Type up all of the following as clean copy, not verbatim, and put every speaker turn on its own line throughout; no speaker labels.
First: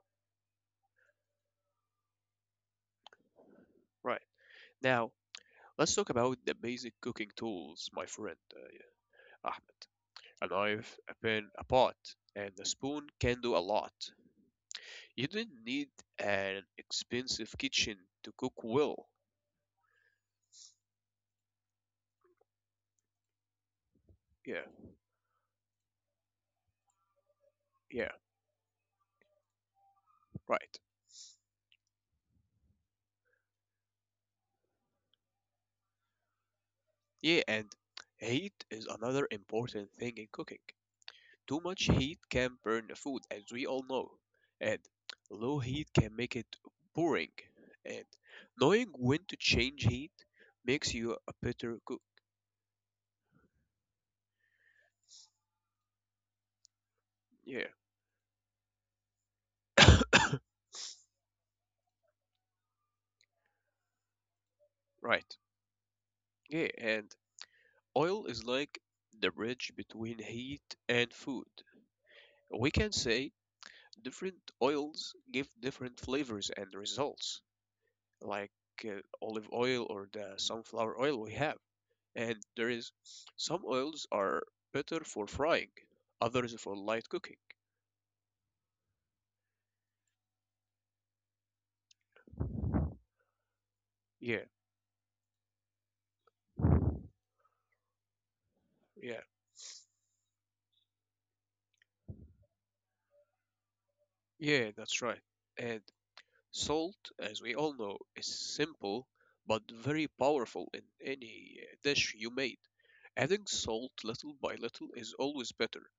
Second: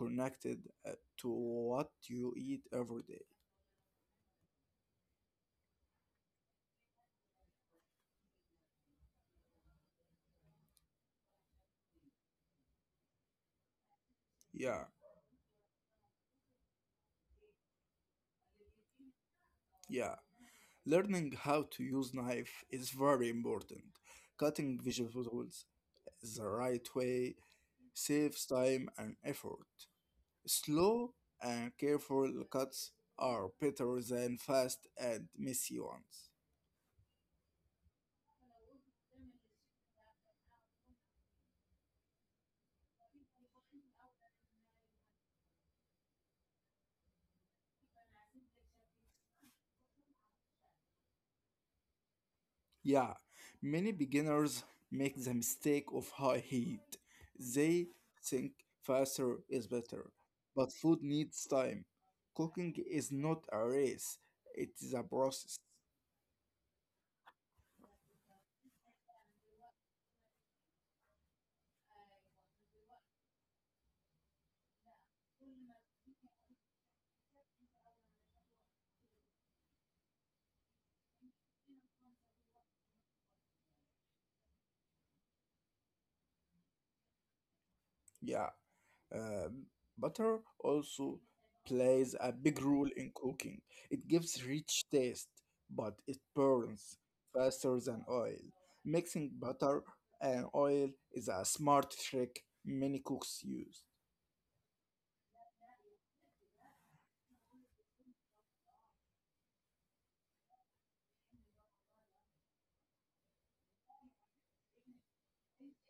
connected uh, to what you eat every day.
right. Now let's talk about the basic cooking tools, my friend, Ahmed. A knife, a pen, a pot, and a spoon can do a lot.
Yeah,
You don't need an expensive kitchen to cook well.
yeah. Learning how to use knife is very important.
Yeah,
Cutting vegetables the right way
yeah,
saves time and effort.
right.
Slow and careful cuts are better than fast and messy ones.
Yeah, and heat is another important thing in cooking. Too much heat can burn the food, as we all know, and low heat can make it boring. And knowing when to change heat makes you a better cook.
Yeah, many beginners make the mistake of high heat.
Yeah,
They think faster is better, but food needs time. Cooking is not a race, it is a
right.
process.
Yeah, and oil is like the bridge between heat and food. We can say different oils give different flavors and results, like olive oil or the sunflower oil we have. And there is some oils are better for frying, others for light cooking.
Yeah. Um, Butter also plays a big role in cooking. It
Yeah,
gives rich taste, but it burns faster than oil.
yeah,
Mixing butter and oil is a smart trick many cooks use.
yeah, that's right. And salt, as we all know, is simple but very powerful in any dish you made. Adding salt little by little is always better.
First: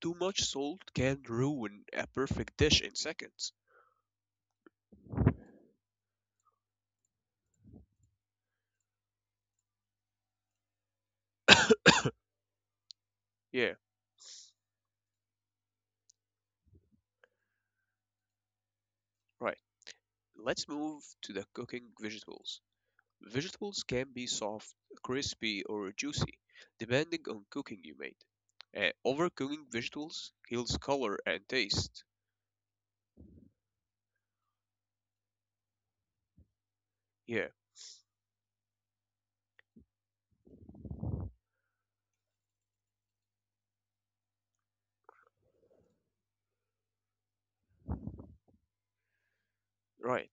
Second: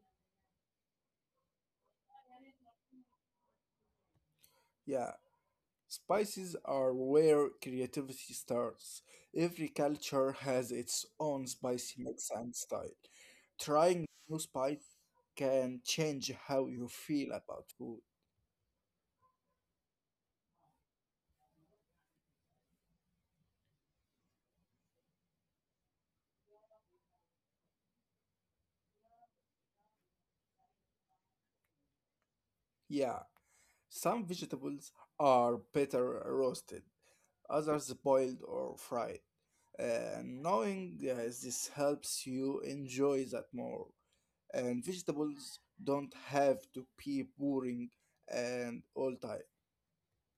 Too much salt can ruin a perfect dish in seconds.
Yeah, spices are where creativity starts. Every culture has its own spicy mix and style.
Yeah,
Trying new spice can change how you feel about food.
right. Let's move to the cooking vegetables. Vegetables can be soft, crispy, or juicy, depending on cooking you made. Overcooking vegetables kills color and taste.
Yeah. Some vegetables are better roasted,
Yeah,
others boiled or fried. Knowing this helps you enjoy that more. And vegetables don't have to be boring and all time.
right.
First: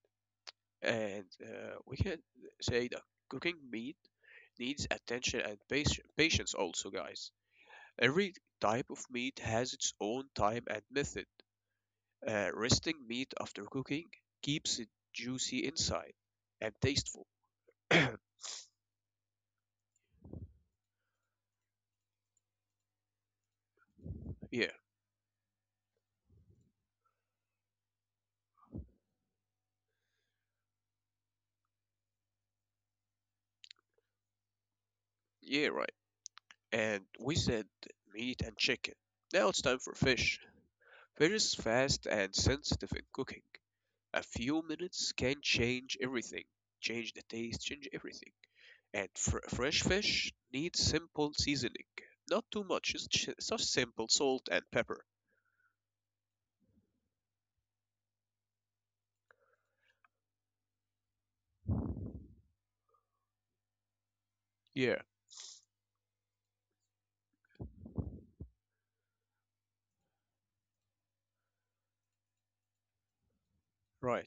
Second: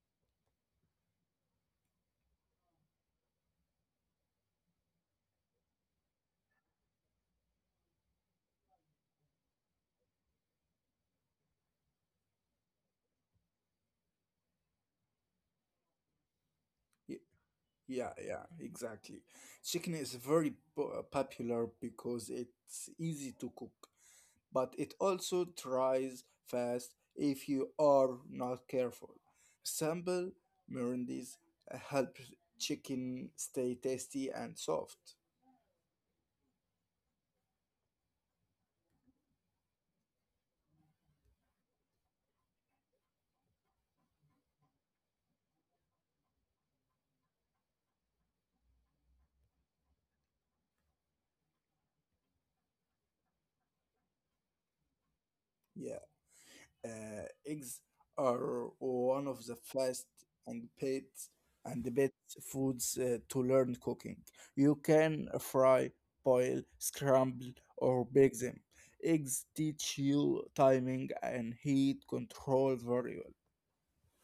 And we can say that cooking meat needs attention and patience, also, guys. Every type of meat has its own time and method. Resting meat after cooking keeps it juicy inside and
Y-
tasteful.
Yeah, yeah, exactly. Chicken is very popular because it's easy to cook,
Yeah,
but it also dries fast if you are not careful. Sample marinades help chicken stay tasty and soft.
yeah, right. And we said meat and chicken. Now it's time for fish. Fish is fast and sensitive in cooking. A few minutes can change everything, change the taste, change everything. And fresh fish needs simple seasoning, not too much, just simple salt and pepper.
Yeah. Eggs are one of the first and best and the best foods to learn cooking. You
Yeah,
can fry, boil, scramble, or bake them. Eggs teach you timing and heat control very well.
right.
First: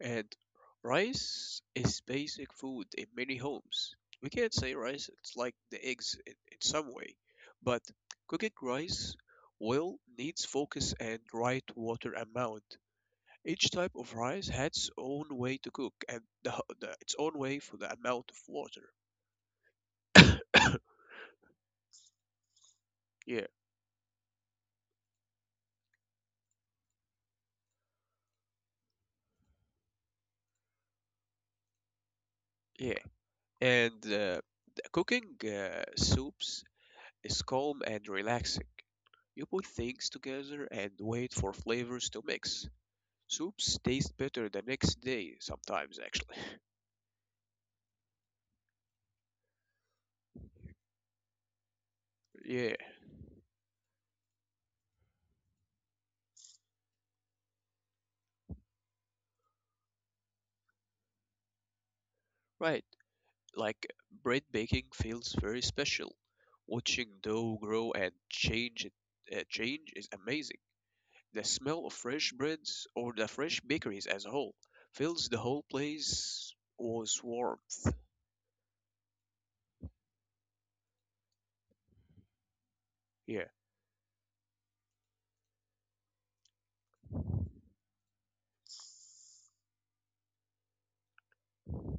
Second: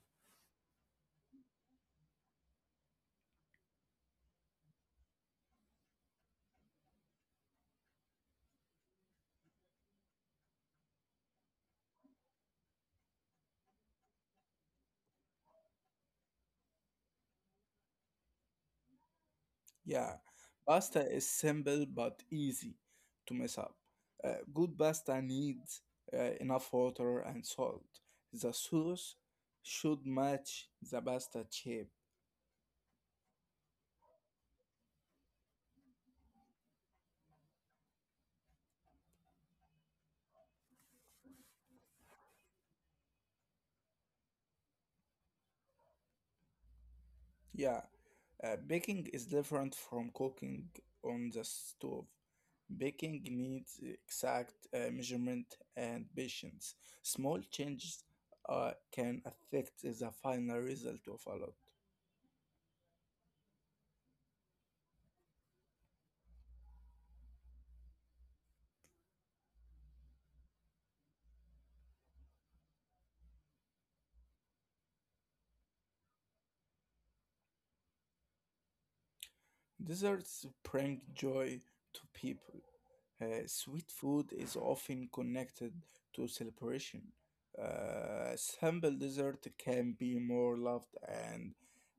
And rice is basic food in many homes. We can't say rice, it's like the eggs in some way. But cooking rice well needs focus and right water amount. Each type of rice had its own way to cook and the its own way for the amount of water.
Yeah, pasta is simple but easy to
Yeah,
mess up. Good pasta needs enough water and salt. The sauce should match the pasta shape.
yeah. And the cooking soups is calm and relaxing. You put things together and wait for flavors to mix. Soups taste better the next day sometimes, actually.
Yeah, baking is different from cooking on the stove.
Yeah,
Baking needs exact measurement and patience. Small changes can affect the final result of a lot.
right. Like bread baking feels very special. Watching dough grow and change change is amazing. The smell of fresh breads or the fresh bakeries as a whole fills the whole place with warmth.
Desserts bring joy to people.
Yeah,
Sweet food is often connected to celebration. Simple dessert can be more loved and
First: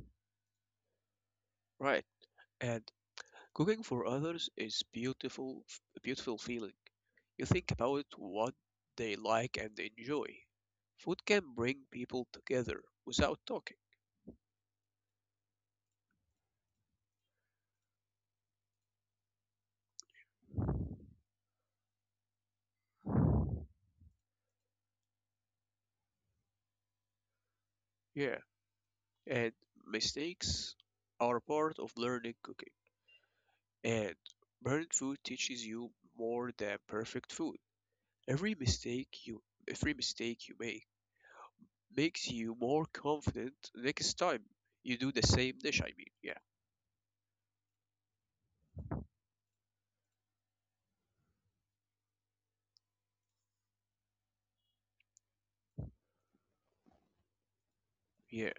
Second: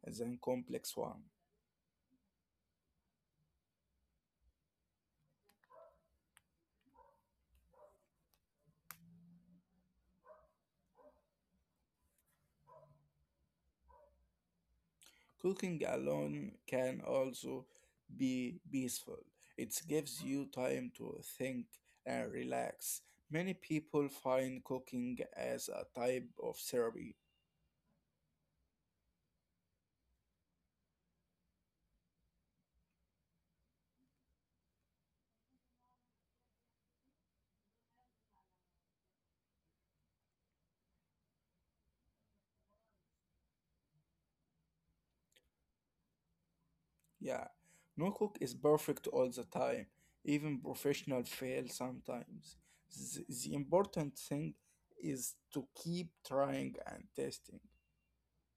than complex one.
right. And cooking for others is beautiful, a beautiful feeling. You think about what they like and enjoy. Food can bring people together without talking.
Cooking alone can also be peaceful. It gives you time to think and relax. Many people find cooking as a type of therapy.
Yeah, and mistakes are part of learning cooking. And burnt food teaches you more than perfect food. Every mistake you every mistake you make makes you more confident next time you do the same dish. I mean, yeah,
Yeah, no cook is perfect all the time. Even professional fail sometimes. The important thing is to keep trying and testing.
yeah.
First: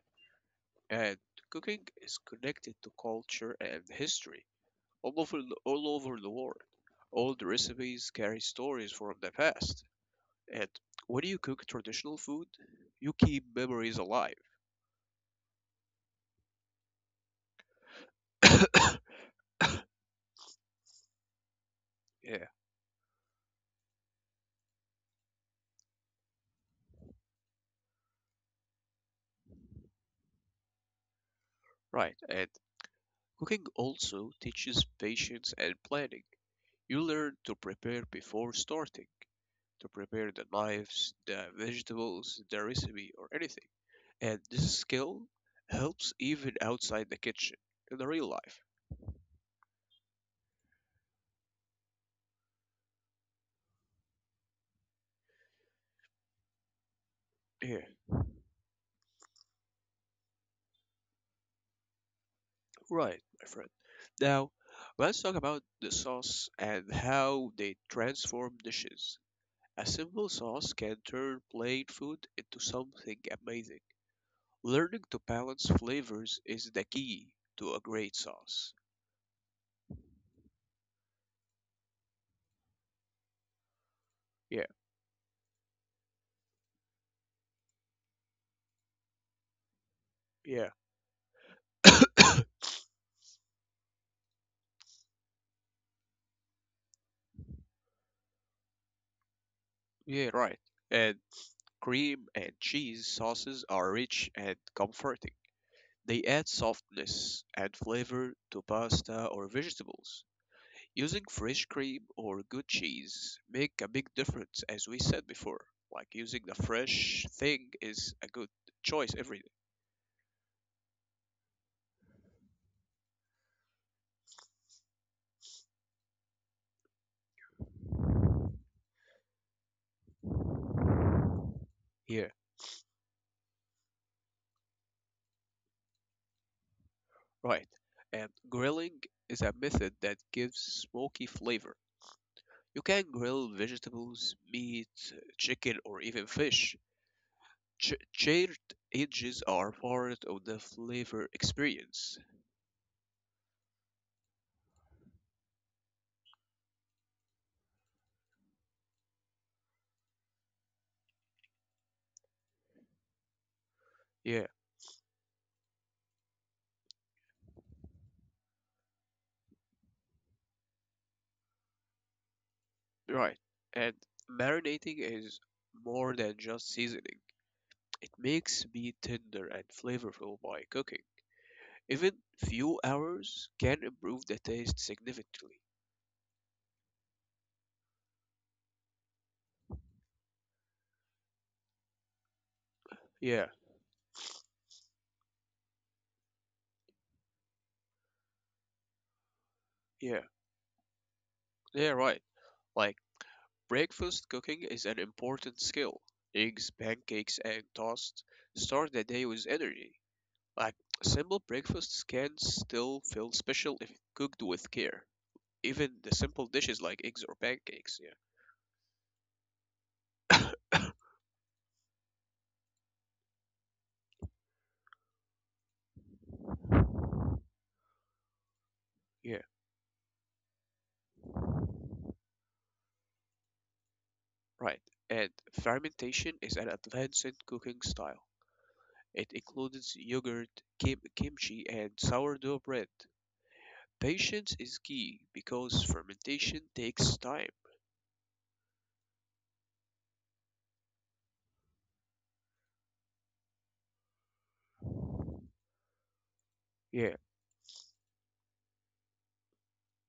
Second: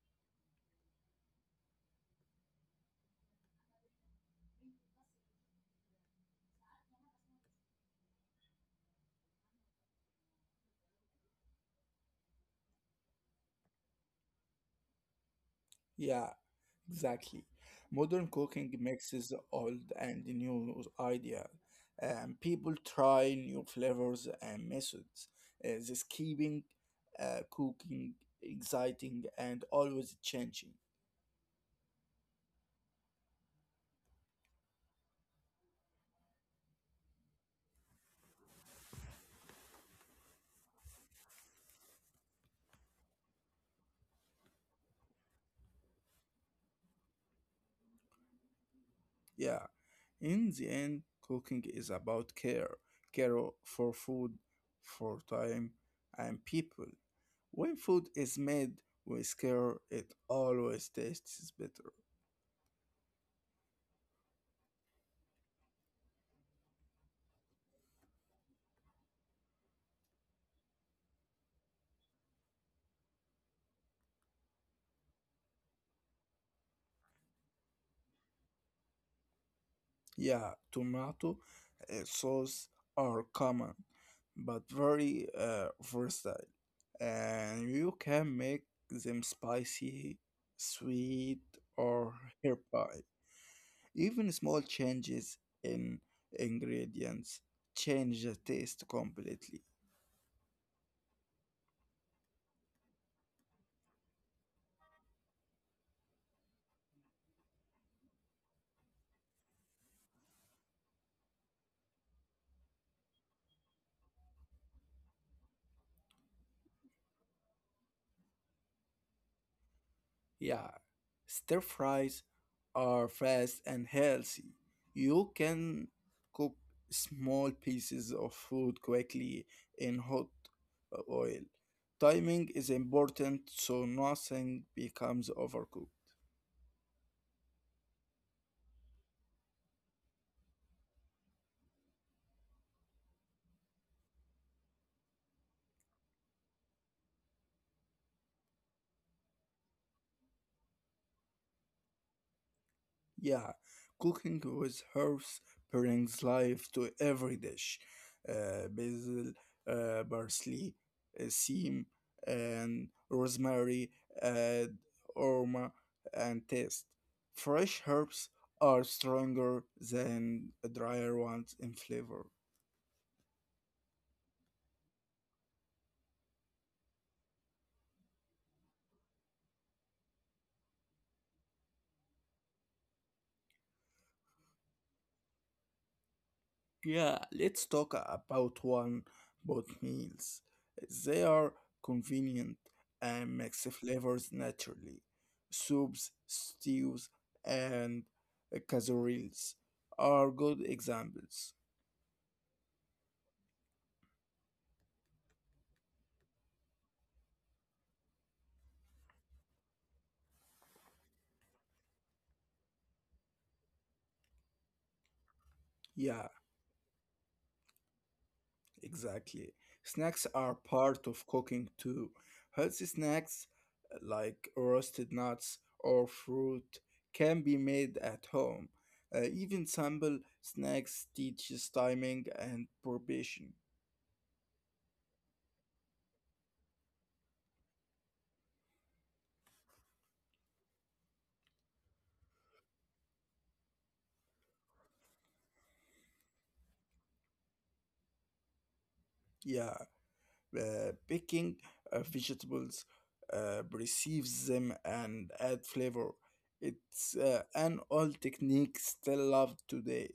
And cooking is connected to culture and history all over the world. Old recipes carry stories from the past, and when you cook traditional food, you keep memories alive.
Yeah, exactly. Modern cooking mixes the old and the new idea.
Yeah,
People try new flavors and methods. This keeping cooking exciting and always changing.
right. And cooking also teaches patience and planning. You learn to prepare before starting to prepare the knives, the vegetables, the recipe, or anything. And this skill helps even outside the kitchen in the real life.
Yeah. In the end, cooking is about care. Care for food, for time, and people. When
Yeah,
food is made with care, it always tastes better.
right, my friend. Now, let's talk about the sauce and how they transform dishes. A simple sauce can turn plain food into something amazing. Learning to balance flavors is the key to a great sauce.
Yeah, tomato sauce are common but
Yeah,
very versatile, and you can make them spicy,
yeah,
sweet, or herby. Even small changes in ingredients change the taste completely.
yeah, right. And cream and cheese sauces are rich and comforting. They add softness and flavor to pasta or vegetables. Using fresh cream or good cheese make a big difference as we said before. Like using the fresh thing is a good choice every day.
Yeah, stir fries are fast and healthy. You can cook small pieces of food quickly in hot oil.
Here,
Timing is important so nothing becomes overcooked.
right. And grilling is a method that gives smoky flavor. You can grill vegetables, meat, chicken, or even fish. Ch Chaired edges are part of the flavor experience.
Yeah, cooking with herbs brings life to every dish. Basil, parsley, thyme, and rosemary
Yeah,
add aroma and taste. Fresh herbs are stronger than drier ones in flavor.
right. And marinating is more than just seasoning. It makes meat tender and flavorful by cooking. Even few hours can improve the taste significantly.
Yeah, let's talk about one boat meals. They are convenient and
Yeah,
mix flavors naturally. Soups, stews, and casseroles
yeah,
are good examples.
yeah, right. Like breakfast cooking is an important skill. Eggs, pancakes, and toast start the day with energy. Like simple breakfasts can still feel special if cooked with care. Even the
Yeah,
simple dishes like eggs or pancakes.
exactly. Snacks are part of cooking too. Healthy snacks like roasted nuts or fruit can be made at home.
Yeah. Yeah,
Even simple snacks teaches timing and probation.
right. And fermentation is an advanced cooking style. It includes yogurt, kimchi, and sourdough bread. Patience is key because fermentation takes time.
Yeah. Picking vegetables, receives them, and add flavor. It's
Yeah,
an old technique still loved today.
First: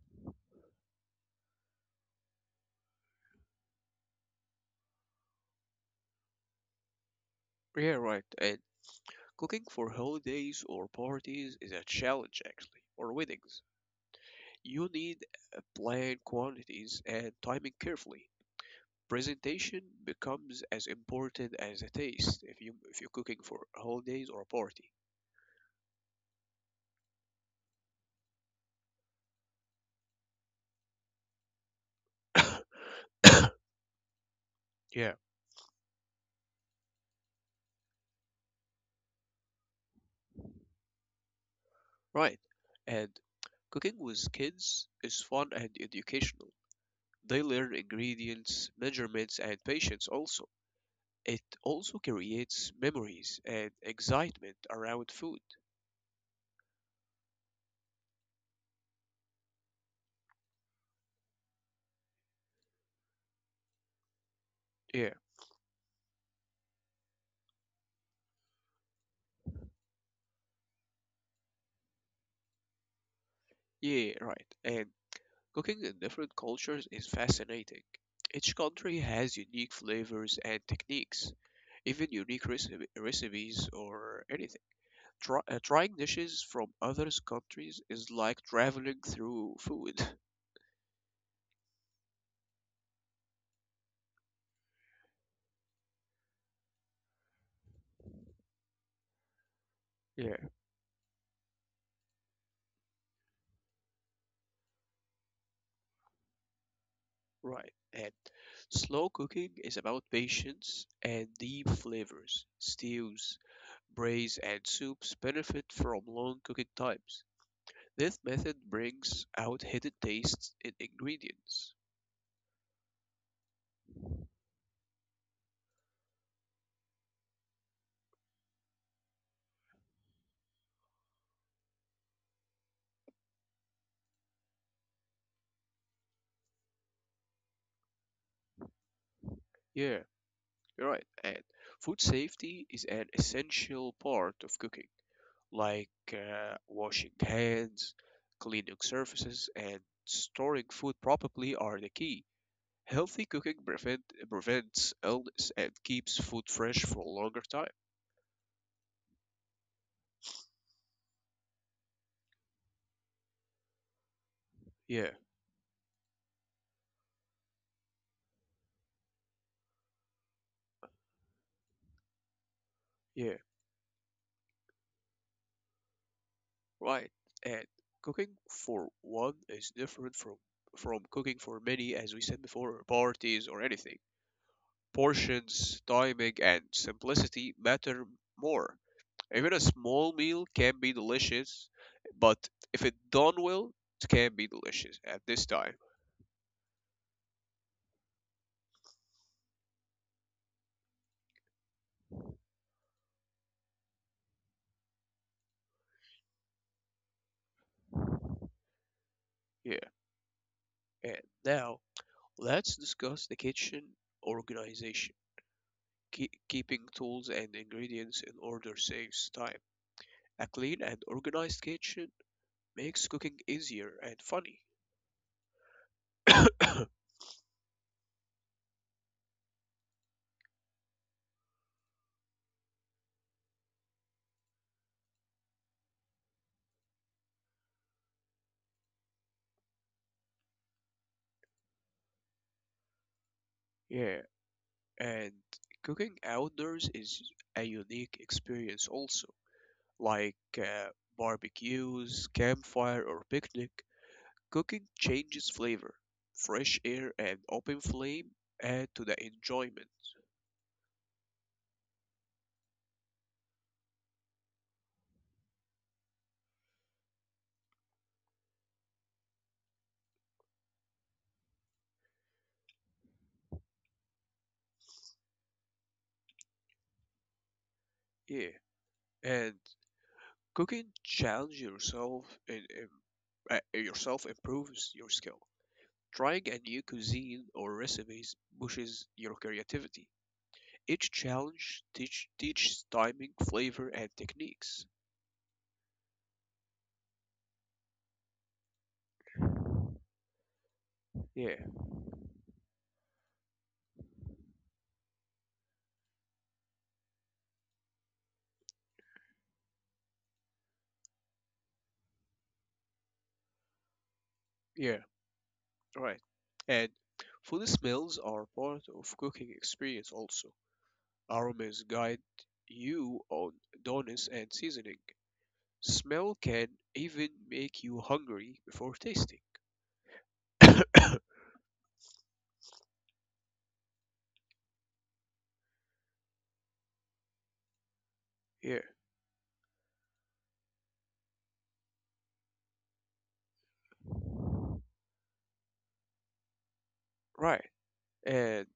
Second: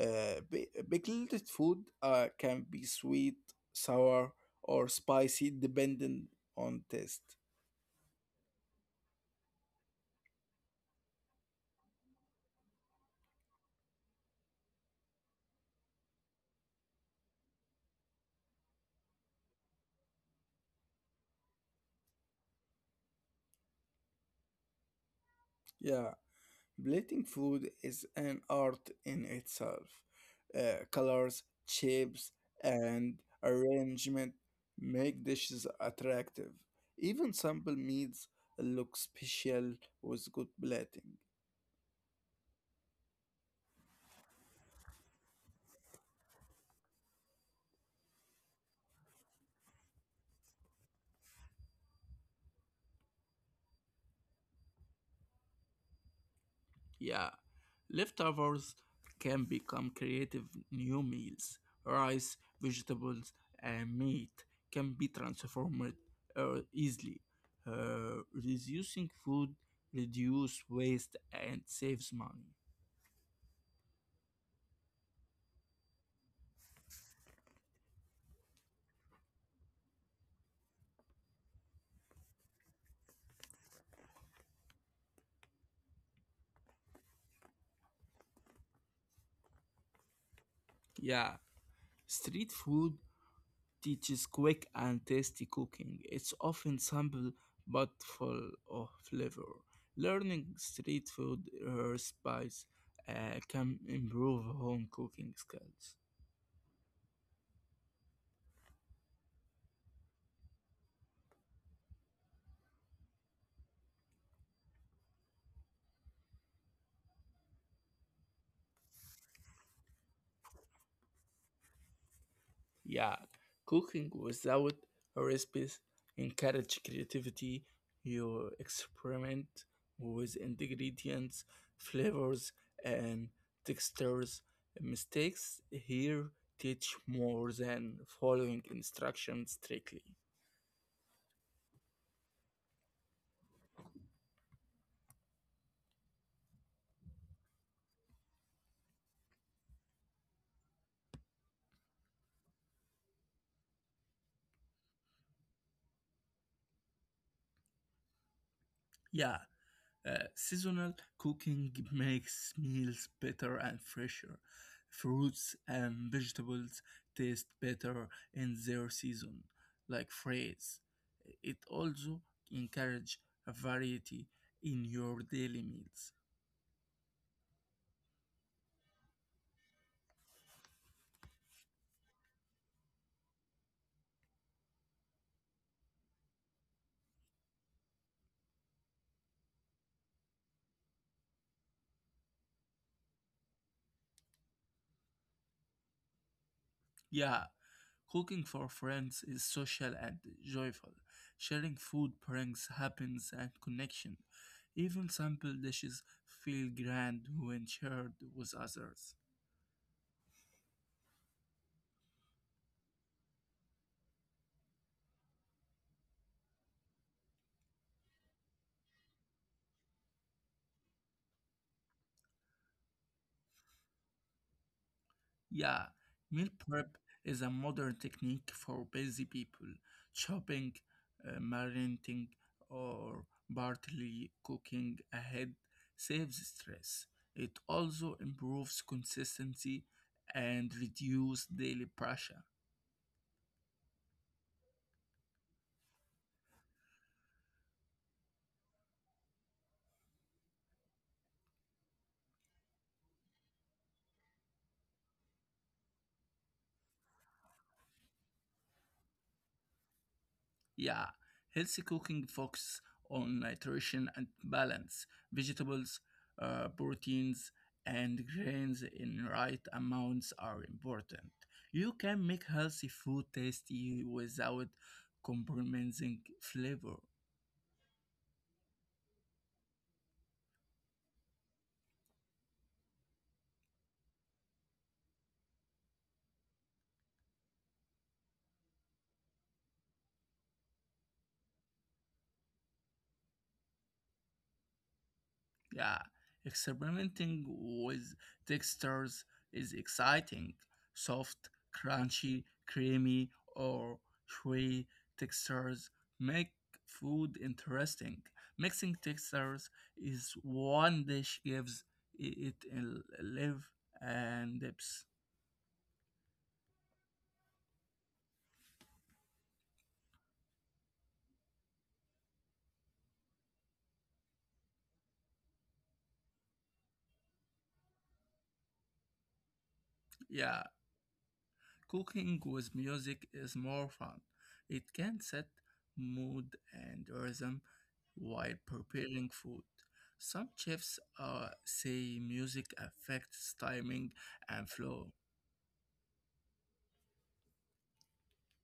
Pickled food can be sweet, sour, or spicy, depending on taste.
yeah, right. And cooking for holidays or parties is a challenge, actually, or weddings. You need plan quantities and timing carefully. Presentation becomes as important as the taste if you're cooking for holidays or a party.
Yeah. Plating food is an art in itself. Colors, shapes, and arrangement
Yeah.
make dishes attractive. Even simple meals look special with good plating.
Right. And cooking with kids is fun and educational. They learn ingredients, measurements, and patience also. It also creates memories and excitement around food.
Yeah, leftovers can become creative new meals. Rice, vegetables, and meat can be
Yeah.
transformed easily, reducing food, reduce waste, and saves money.
Yeah, right. And cooking in different cultures is fascinating. Each country has unique flavors and techniques, even unique recipes or anything. Trying dishes from other countries is like traveling through food.
Yeah, street food teaches quick and tasty cooking. It's often simple but full of flavor.
Yeah,
Learning street food recipes can improve home cooking skills.
right. And slow cooking is about patience and deep flavors. Stews, braise, and soups benefit from long cooking times. This method brings out hidden tastes in ingredients.
Yeah, cooking without recipes encourage creativity. You experiment with ingredients, flavors, and textures. Mistakes here teach more than following instructions
Yeah.
strictly.
You're right. And food safety is an essential part of cooking, like washing hands, cleaning surfaces, and storing food properly are the key. Healthy cooking prevents illness and keeps food fresh for a longer time.
Yeah. Seasonal cooking makes meals better and fresher.
Yeah,
Fruits and vegetables taste better in their season, like phrase. It also encourages
yeah,
variety in your daily meals.
right. And cooking for one is different from cooking for many, as we said before, or parties or anything. Portions, timing, and simplicity matter more. Even a small meal can be delicious, but if it done well, it can be delicious at this time.
Yeah, cooking for friends is social and joyful. Sharing food brings happiness and connection. Even simple dishes feel grand when shared with others.
Yeah. And now let's discuss the kitchen organization. Keeping tools and ingredients in order saves time. A clean and organized kitchen makes cooking easier and funny.
Yeah, meal prep is a modern technique for busy people, chopping, marinating, or partly cooking ahead saves stress. It also improves consistency and reduces daily pressure.
Yeah, and cooking outdoors is a unique experience also. Like barbecues, campfire, or picnic, cooking changes flavor. Fresh air and open flame add to the enjoyment.
Yeah, healthy cooking focuses on nutrition and balance. Vegetables, proteins, and grains in right amounts are important. You can make healthy food tasty without compromising flavor.
Yeah, and cooking challenge yourself and yourself improves your skill. Trying a new cuisine or recipes pushes your creativity. Each challenge teach teaches timing, flavor, and techniques.
Yeah, experimenting with textures is exciting.
Yeah,
Soft, crunchy, creamy, or chewy textures make food interesting. Mixing textures is one dish gives it a live and
yeah,
depth.
right. And food smells are part of cooking experience also. Aromas guide you on doneness and seasoning. Smell can even make you hungry before tasting.
Yeah. Cooking with music is more fun. It can set mood and rhythm while
Yeah,
preparing food. Some chefs say music affects timing and flow.
right. And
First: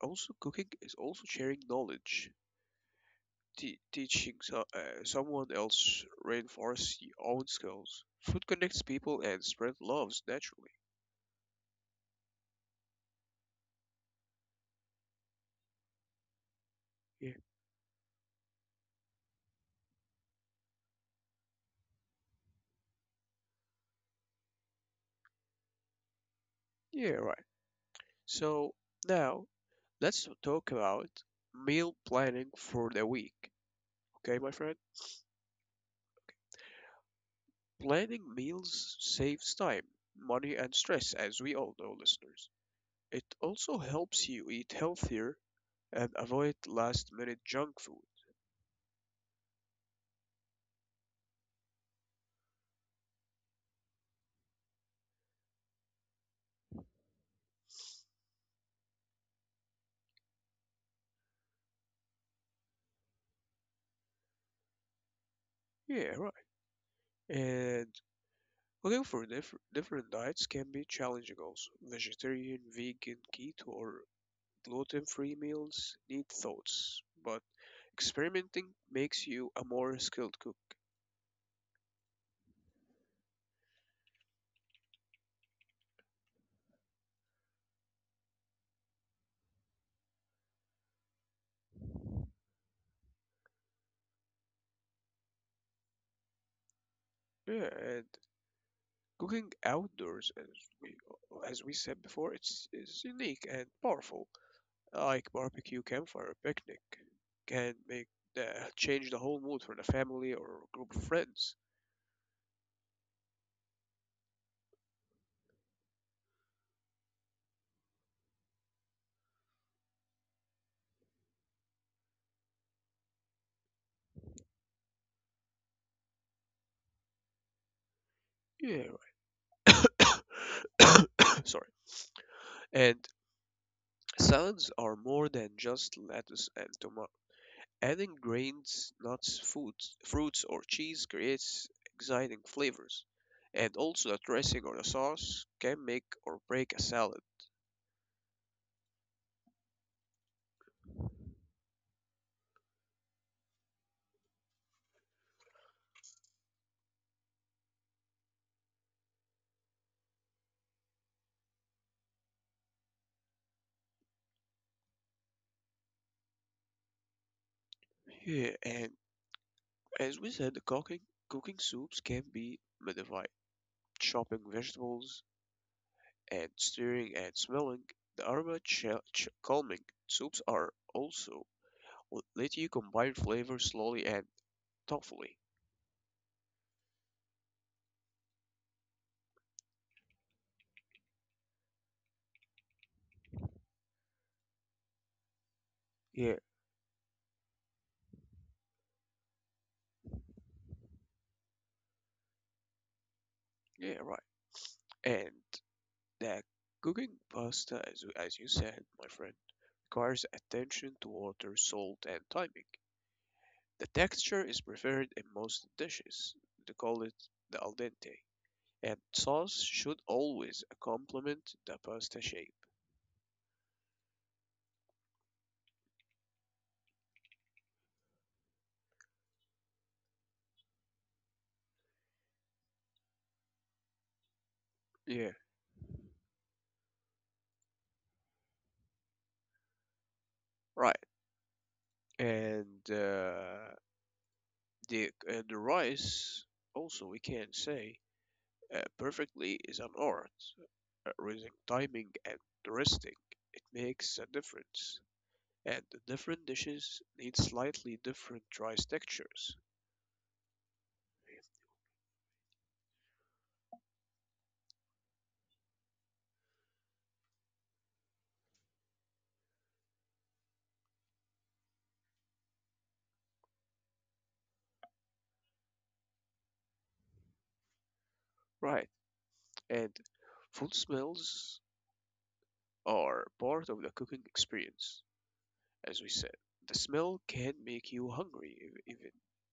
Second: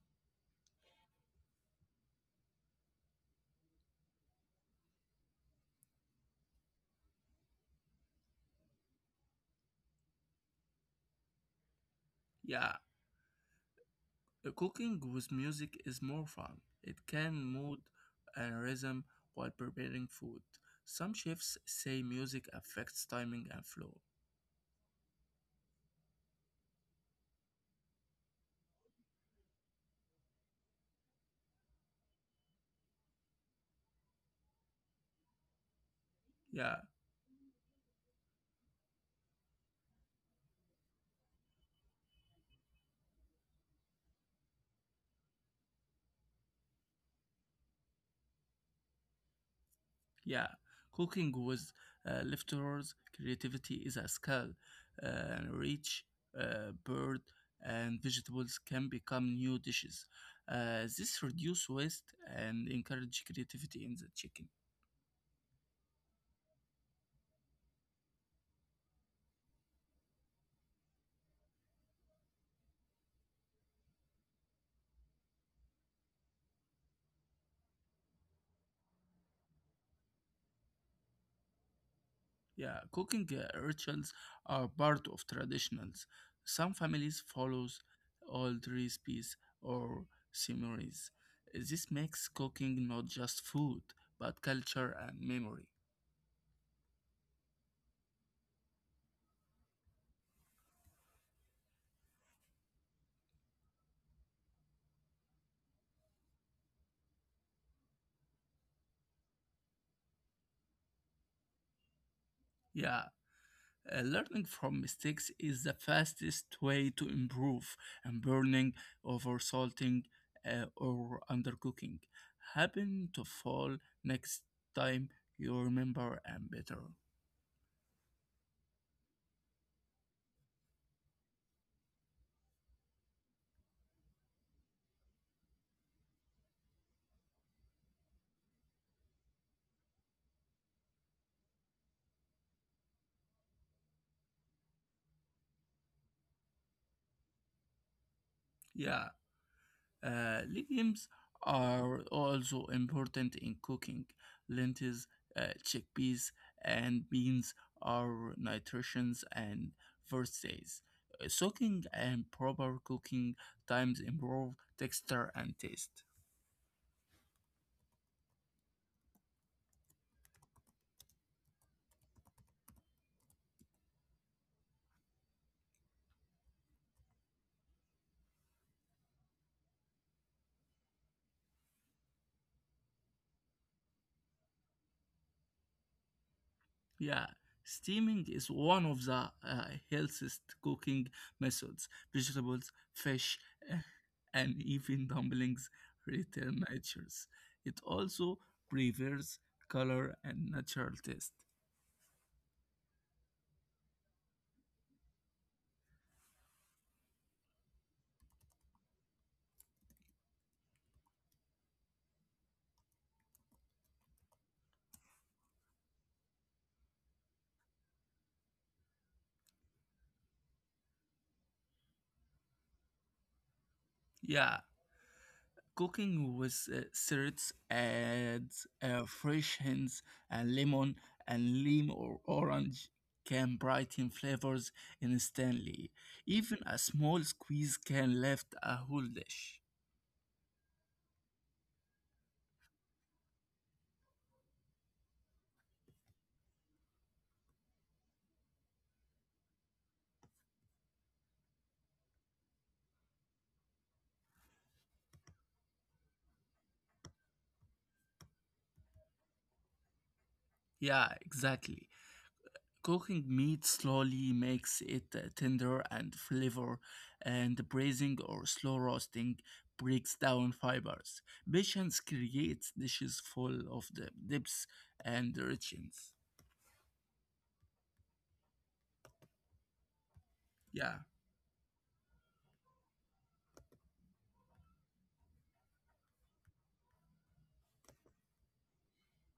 also, cooking is also sharing knowledge, teaching someone else reinforce your own skills. Food connects people and spread loves naturally.
Yeah, cooking with music is more fun. It
Yeah,
can mood and rhythm while preparing food. Some chefs say music affects timing and flow.
yeah, right. So now let's talk about meal planning for the week. Okay, my friend.
Yeah,
Planning meals saves time, money, and stress, as we all know, listeners. It also helps you eat healthier and avoid last minute junk food.
Yeah, cooking with leftovers creativity is a skill. Rich bird and vegetables can become new dishes. This reduce waste and encourage creativity in the chicken.
Yeah, right. And looking for different diets can be challenging also. Vegetarian, vegan, keto, or gluten free meals need thoughts, but experimenting makes you a more skilled cook.
Yeah, cooking rituals are part of traditionals. Some families follows old recipes or similes. This makes cooking not just food but culture and memory.
Yeah, and cooking outdoors, we, as we said before, it's unique and powerful. Like barbecue, campfire, picnic can make the, change the whole mood for the family or group of friends.
Yeah. Learning from mistakes is the fastest way to improve, and burning, oversalting, or undercooking. Happen to fall next time you remember and better.
Yeah. Sorry. And salads are more than just lettuce and tomato. Adding grains, nuts, foods, fruits, or cheese creates exciting flavors. And also the dressing or the sauce can make or break a salad.
Yeah. Legumes are also important in cooking. Lentils, chickpeas, and beans are nutritious and versatile. Soaking and proper cooking times improve texture and taste.
Yeah, and as we said, the cooking soups can be modified. Chopping vegetables and stirring and smelling the calming. Soups are also let you combine flavors slowly and thoughtfully.
Yeah, steaming is one of the healthiest cooking methods. Vegetables, fish, eh, and even dumplings
Yeah,
return natures. It also preserves color and natural taste.
yeah, right. And the cooking pasta, as you said, my friend, requires attention to water, salt, and timing. The texture is preferred in most dishes. They call it the al dente. And sauce should always complement the pasta shape.
Yeah, cooking with syrups adds fresh hints and lemon and lime or orange can brighten flavors
Yeah,
instantly. Even a small squeeze can lift a whole dish.
right. And the rice also we can say perfectly is an art. Raising timing and resting, it makes a difference. And the different dishes need slightly different rice textures.
Yeah, exactly. Cooking meat slowly makes it tender and flavor, and braising or slow roasting breaks down fibers. Patience creates dishes full of the depths and richness.
Right, and food
Yeah,
smells are part of the cooking experience, as we said. The smell can make you hungry, even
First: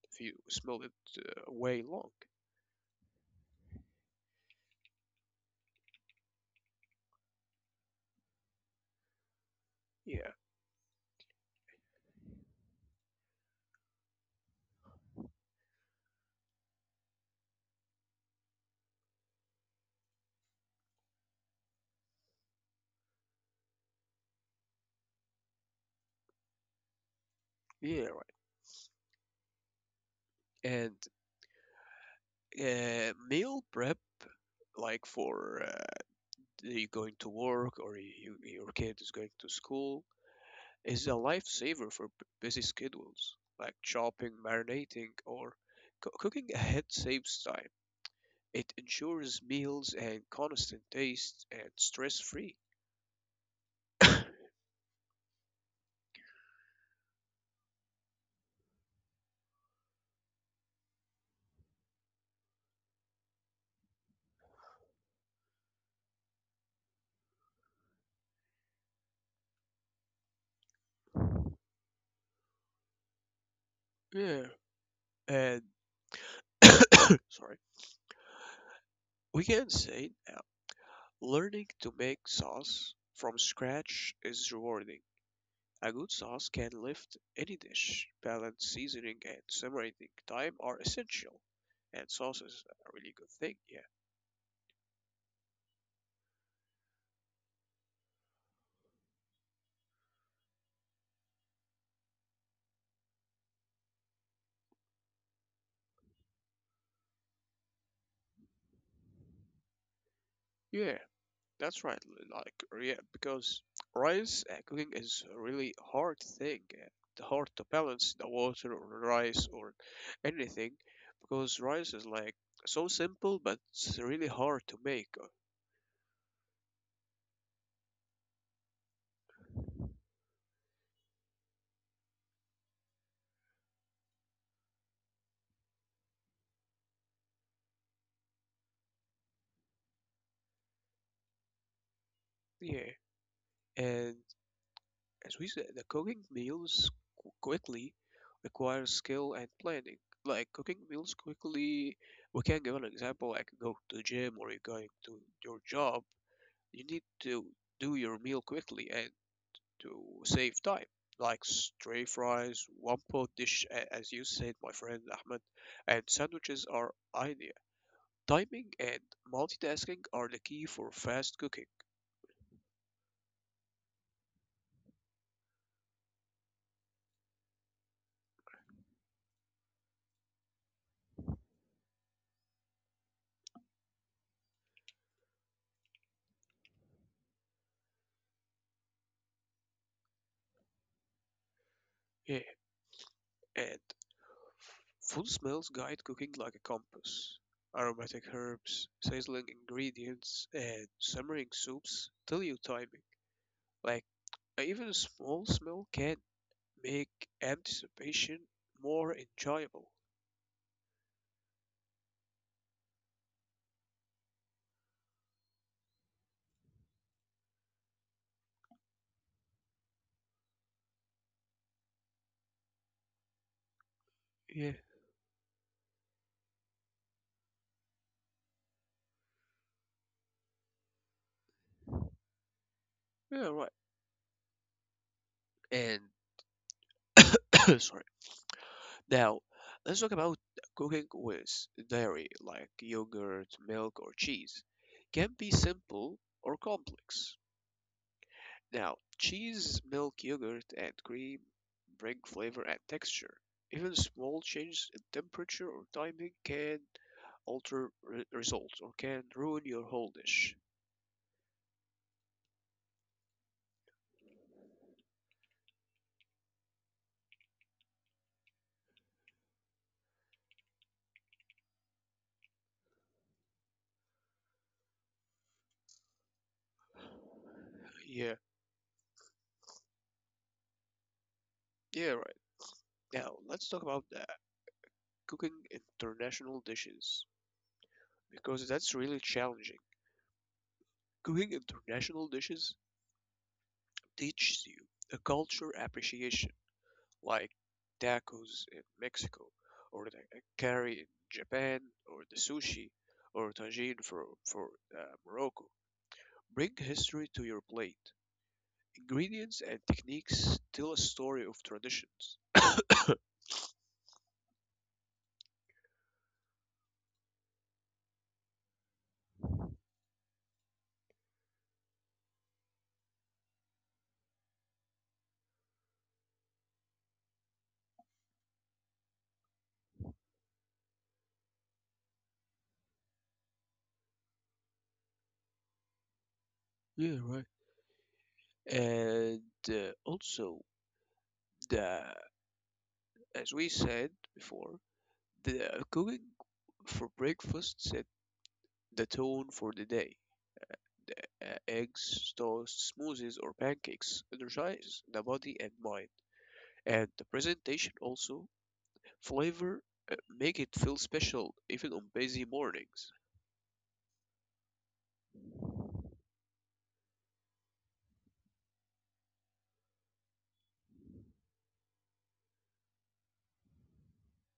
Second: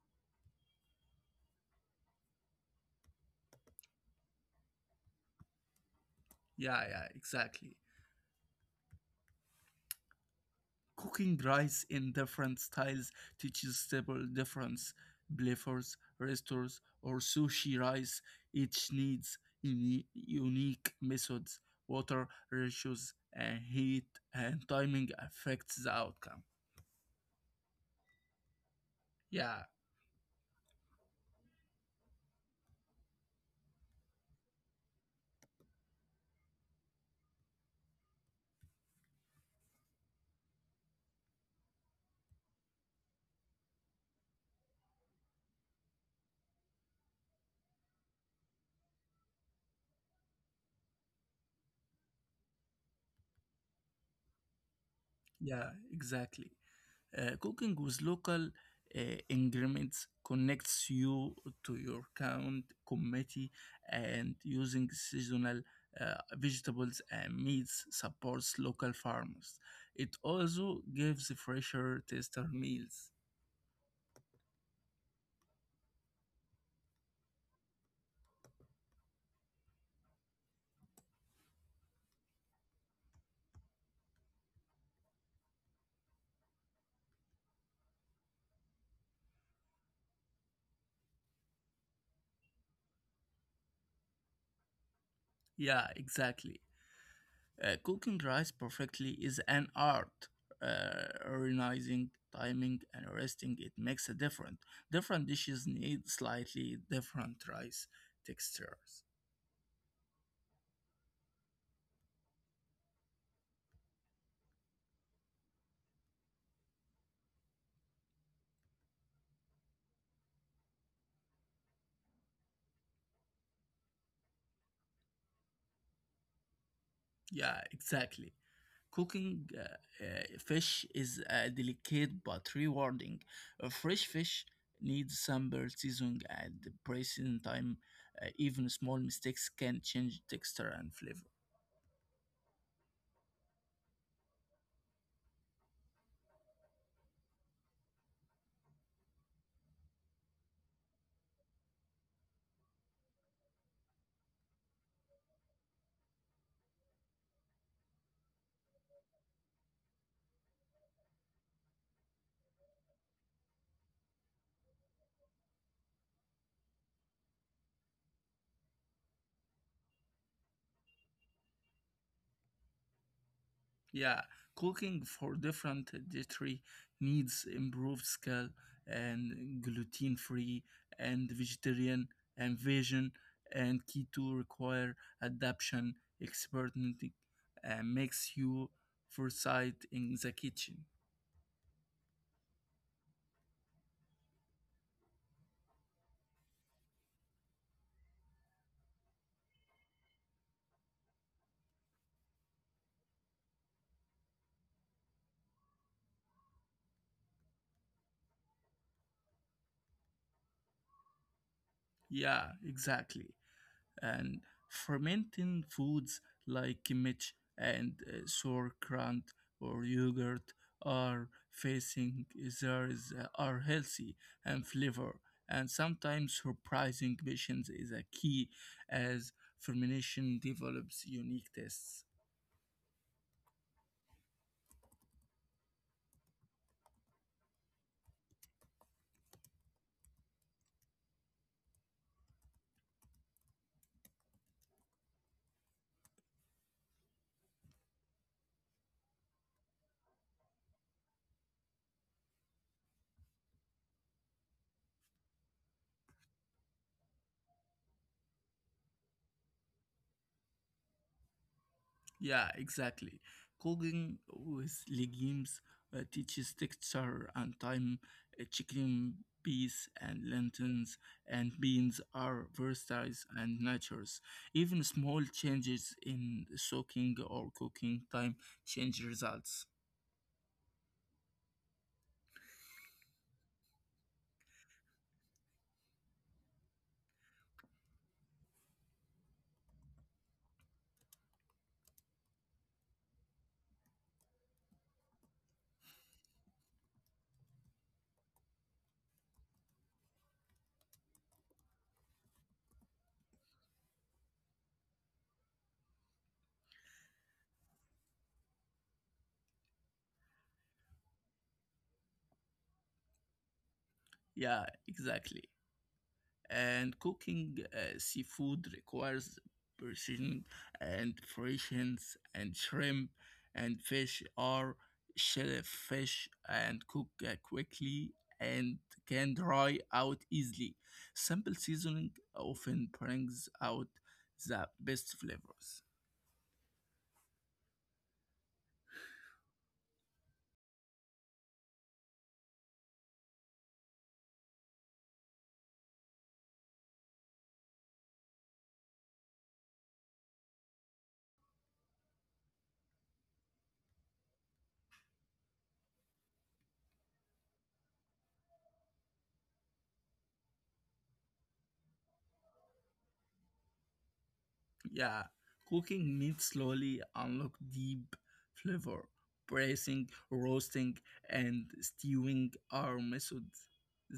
if you smell it way long.
yeah, yeah, exactly.
Yeah,
Cooking rice in different styles teaches several difference. Blefors, restores, or sushi rice each needs unique methods. Water, ratios, and heat and timing affects the outcome.
yeah, right.
Yeah,
And meal prep, like for you going to work or you, your kid is going to school, is a lifesaver for busy schedules, like chopping, marinating, or cooking ahead saves time. It ensures meals and constant taste and stress free.
yeah, exactly. Cooking with local uh, ingredients connects you to your current committee, and using seasonal vegetables and meats supports local farmers. It also gives fresher, taster meals.
Yeah, and sorry. We can say now, learning to make sauce from scratch is rewarding. A good sauce can lift any dish. Balance seasoning and simmering time are essential, and sauce is a really good thing. Yeah.
Yeah, exactly. Cooking rice perfectly is an art. Organizing, timing, and resting it makes a difference. Different dishes need slightly different rice textures.
Yeah. That's right. Like, yeah, because rice cooking is a really hard thing. The hard to balance the water or rice or anything, because rice is like so simple, but it's really hard to make.
Yeah, exactly. Cooking fish is delicate but rewarding. A fresh fish needs sambar, seasoning, and pressing time. Even small mistakes can change texture and flavor.
Yeah, and as we said, the cooking meals quickly requires skill and planning. Like cooking meals quickly, we can give an example. Like go to gym or you're going to your job. You need to do your meal quickly and to save time, like stray fries, one pot dish, as you said, my friend Ahmed, and sandwiches are ideal. Timing and multitasking are the key for fast cooking.
Yeah, cooking for different dietary needs improved skill and gluten free and vegetarian and vegan and keto require adaptation, experimenting, and makes you foresight in the kitchen.
Yeah, and food smells guide cooking like a compass. Aromatic herbs, sizzling ingredients, and simmering soups tell you timing. Like, even a small smell can make anticipation more enjoyable.
Yeah, exactly. And fermenting foods like kimchi and sauerkraut or yogurt are facing there is are healthy and
Yeah,
flavor and sometimes surprising patience is a key as fermentation develops unique tastes.
yeah, right. And, sorry. Now, let's talk about cooking with dairy, like yogurt, milk, or cheese. Can be simple or complex. Now, cheese, milk, yogurt, and cream bring flavor and texture. Even small changes in temperature or timing can alter results or can ruin your whole dish.
Yeah, exactly. Cooking with legumes teaches texture and time. Chicken, peas, and lentils and beans are versatile and natures. Even small changes in soaking or cooking
Yeah,
time change results.
yeah, right. Now, let's talk about the cooking international dishes because that's really challenging. Cooking international dishes teaches you a culture appreciation, like tacos in Mexico, or the curry in Japan, or the sushi, or tagine for Morocco. Bring history to your plate. Ingredients and techniques tell a story of traditions.
Yeah, exactly. And cooking seafood requires precision and fractions and shrimp and fish are shellfish and cook quickly and can dry out easily. Simple seasoning often brings out the best flavors.
Yeah, right. And also, the as we said before, the cooking for breakfast set the tone for the day. Uh, eggs, toast, smoothies, or pancakes energize the body and mind. And the presentation also flavor make it feel special even on busy mornings.
Yeah, cooking meat slowly unlock deep flavor. Braising, roasting, and stewing are methods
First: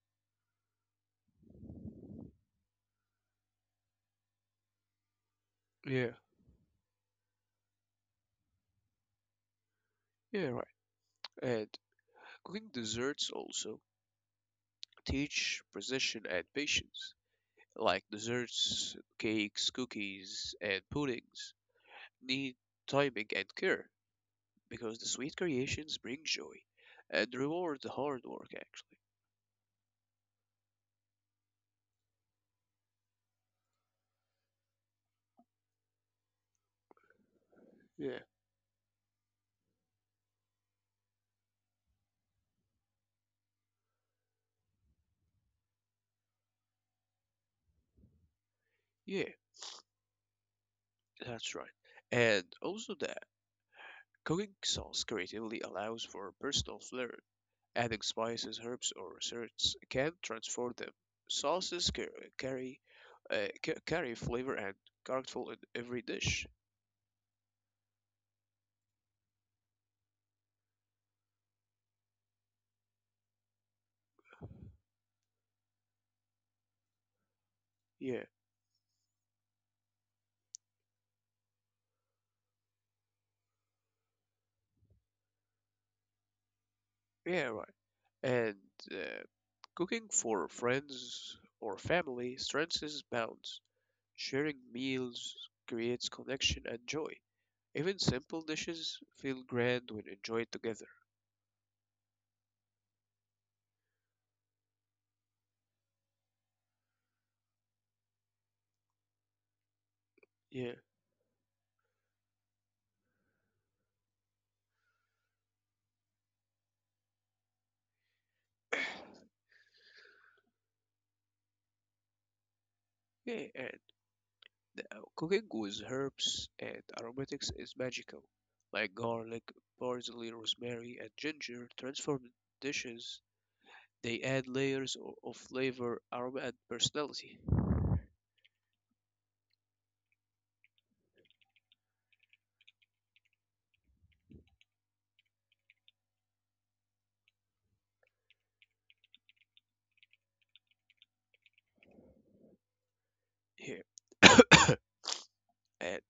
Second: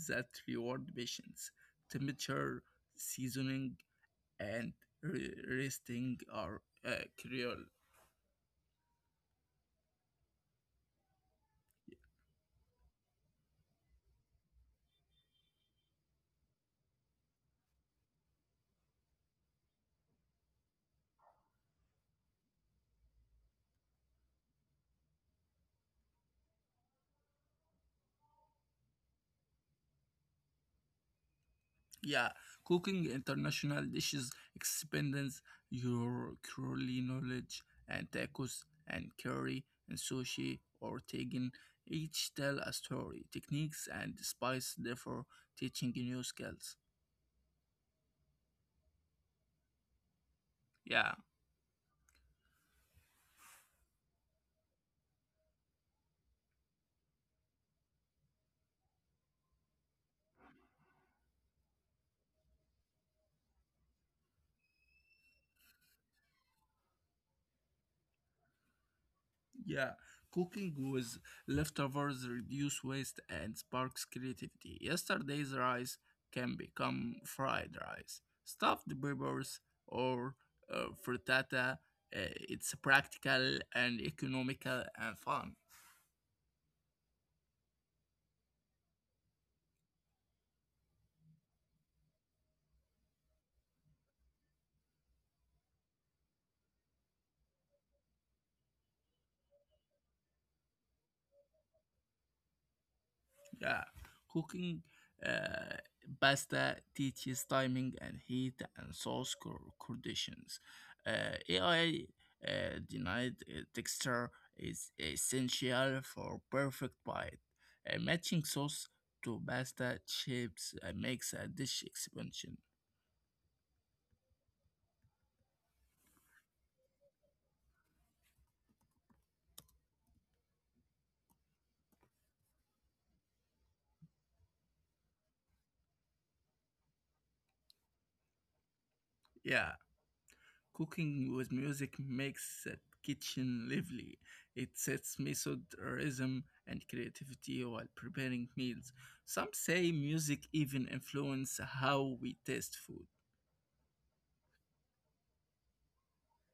that reward patience. Temperature, seasoning, and
Yeah,
resting are crucial.
yeah, right. And cooking desserts also teach precision and patience. Like desserts, cakes, cookies, and puddings need timing and care because the sweet creations bring joy and reward the hard work actually.
Yeah, cooking international dishes expands your culinary knowledge, and
Yeah.
tacos and curry and sushi or tagging each tell a story. Techniques and spice therefore, teaching new skills.
Yeah.
Yeah.
That's right. And also that cooking sauce creatively allows for a personal flair. Adding spices, herbs, or desserts can transform them. Sauces carry carry flavor and character in every dish.
Yeah, cooking with leftovers reduce waste and sparks creativity. Yesterday's rice can become fried rice,
Yeah,
stuffed peppers, or frittata. It's practical and economical and fun.
yeah, right. And uh, cooking for friends or family strengthens bonds. Sharing meals creates connection and joy. Even simple dishes feel grand when enjoyed together.
Yeah, cooking uh, pasta teaches timing and heat and sauce conditions.
Yeah.
AI denied texture is essential for perfect bite. Matching sauce to pasta shapes makes a dish expansion.
Yeah, and cooking with herbs and aromatics is magical. Like garlic, parsley, rosemary, and ginger, transformed dishes, they add layers of flavor, aroma, and personality.
Yeah. Cooking with music makes the kitchen lively. It sets method, rhythm, and creativity while preparing meals. Some say music even influences how we taste food.
Here, and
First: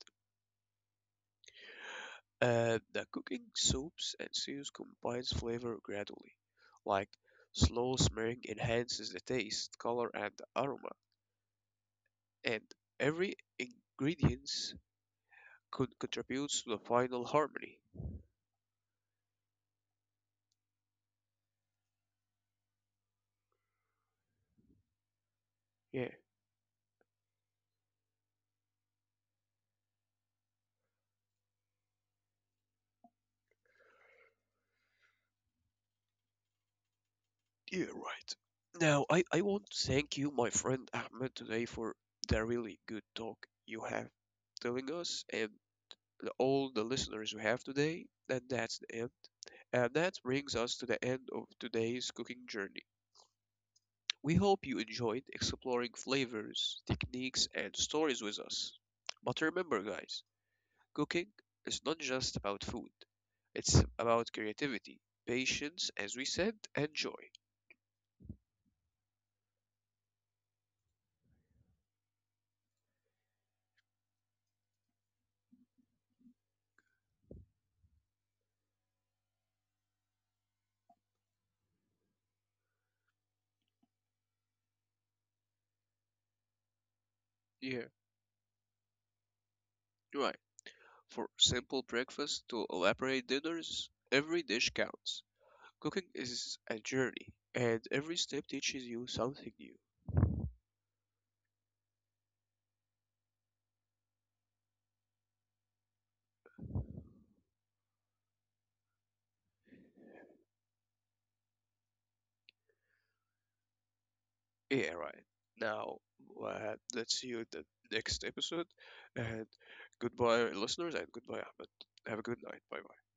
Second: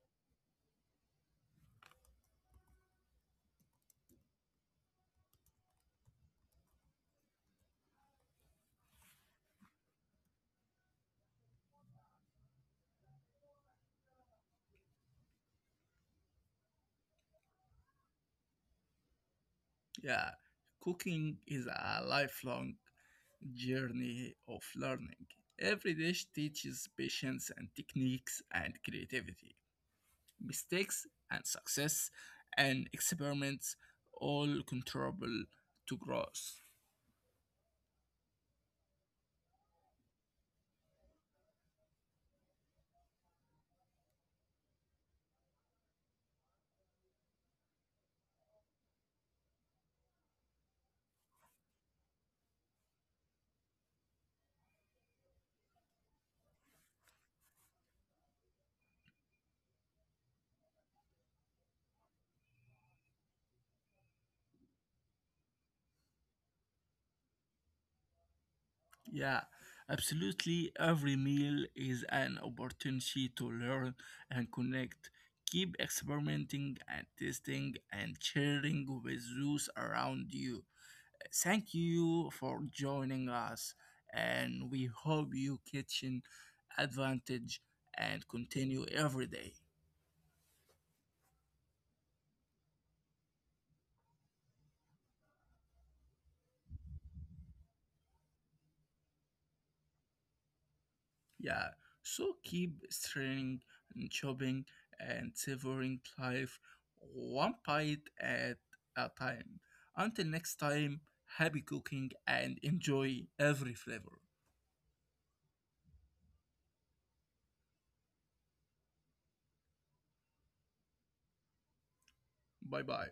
the cooking soups and stews combines flavor gradually, like slow simmering enhances the taste, color, and aroma, and every ingredient contributes to the final harmony.
Yeah, cooking is a lifelong journey of learning. Every
Yeah.
dish teaches patience and techniques and creativity. Mistakes and success and experiments all contribute to growth.
Yeah, right. Now, I want to thank you, my friend Ahmed, today for the really good talk you have telling us and the, all the listeners we have today. And that's the end. And that brings us to the end of today's cooking journey. We hope you enjoyed exploring flavors, techniques, and stories with us. But remember, guys, cooking is not just about food, it's about creativity, patience, as we said, and joy.
Yeah, absolutely. Every meal is an opportunity to learn and connect. Keep experimenting and testing and sharing with those around you. Thank you for joining us, and we hope you kitchen advantage
Yeah,
and continue every day.
right. For simple breakfasts to elaborate dinners, every dish counts. Cooking is a journey, and every step teaches you something new.
Yeah, so keep stirring and chopping and savoring life one bite at a time. Until next time, happy cooking and enjoy every flavor.
Yeah, right. Now, let's see you in the next episode. And goodbye, listeners, and goodbye, Ahmed. Have a good night. Bye
Bye
bye.
bye.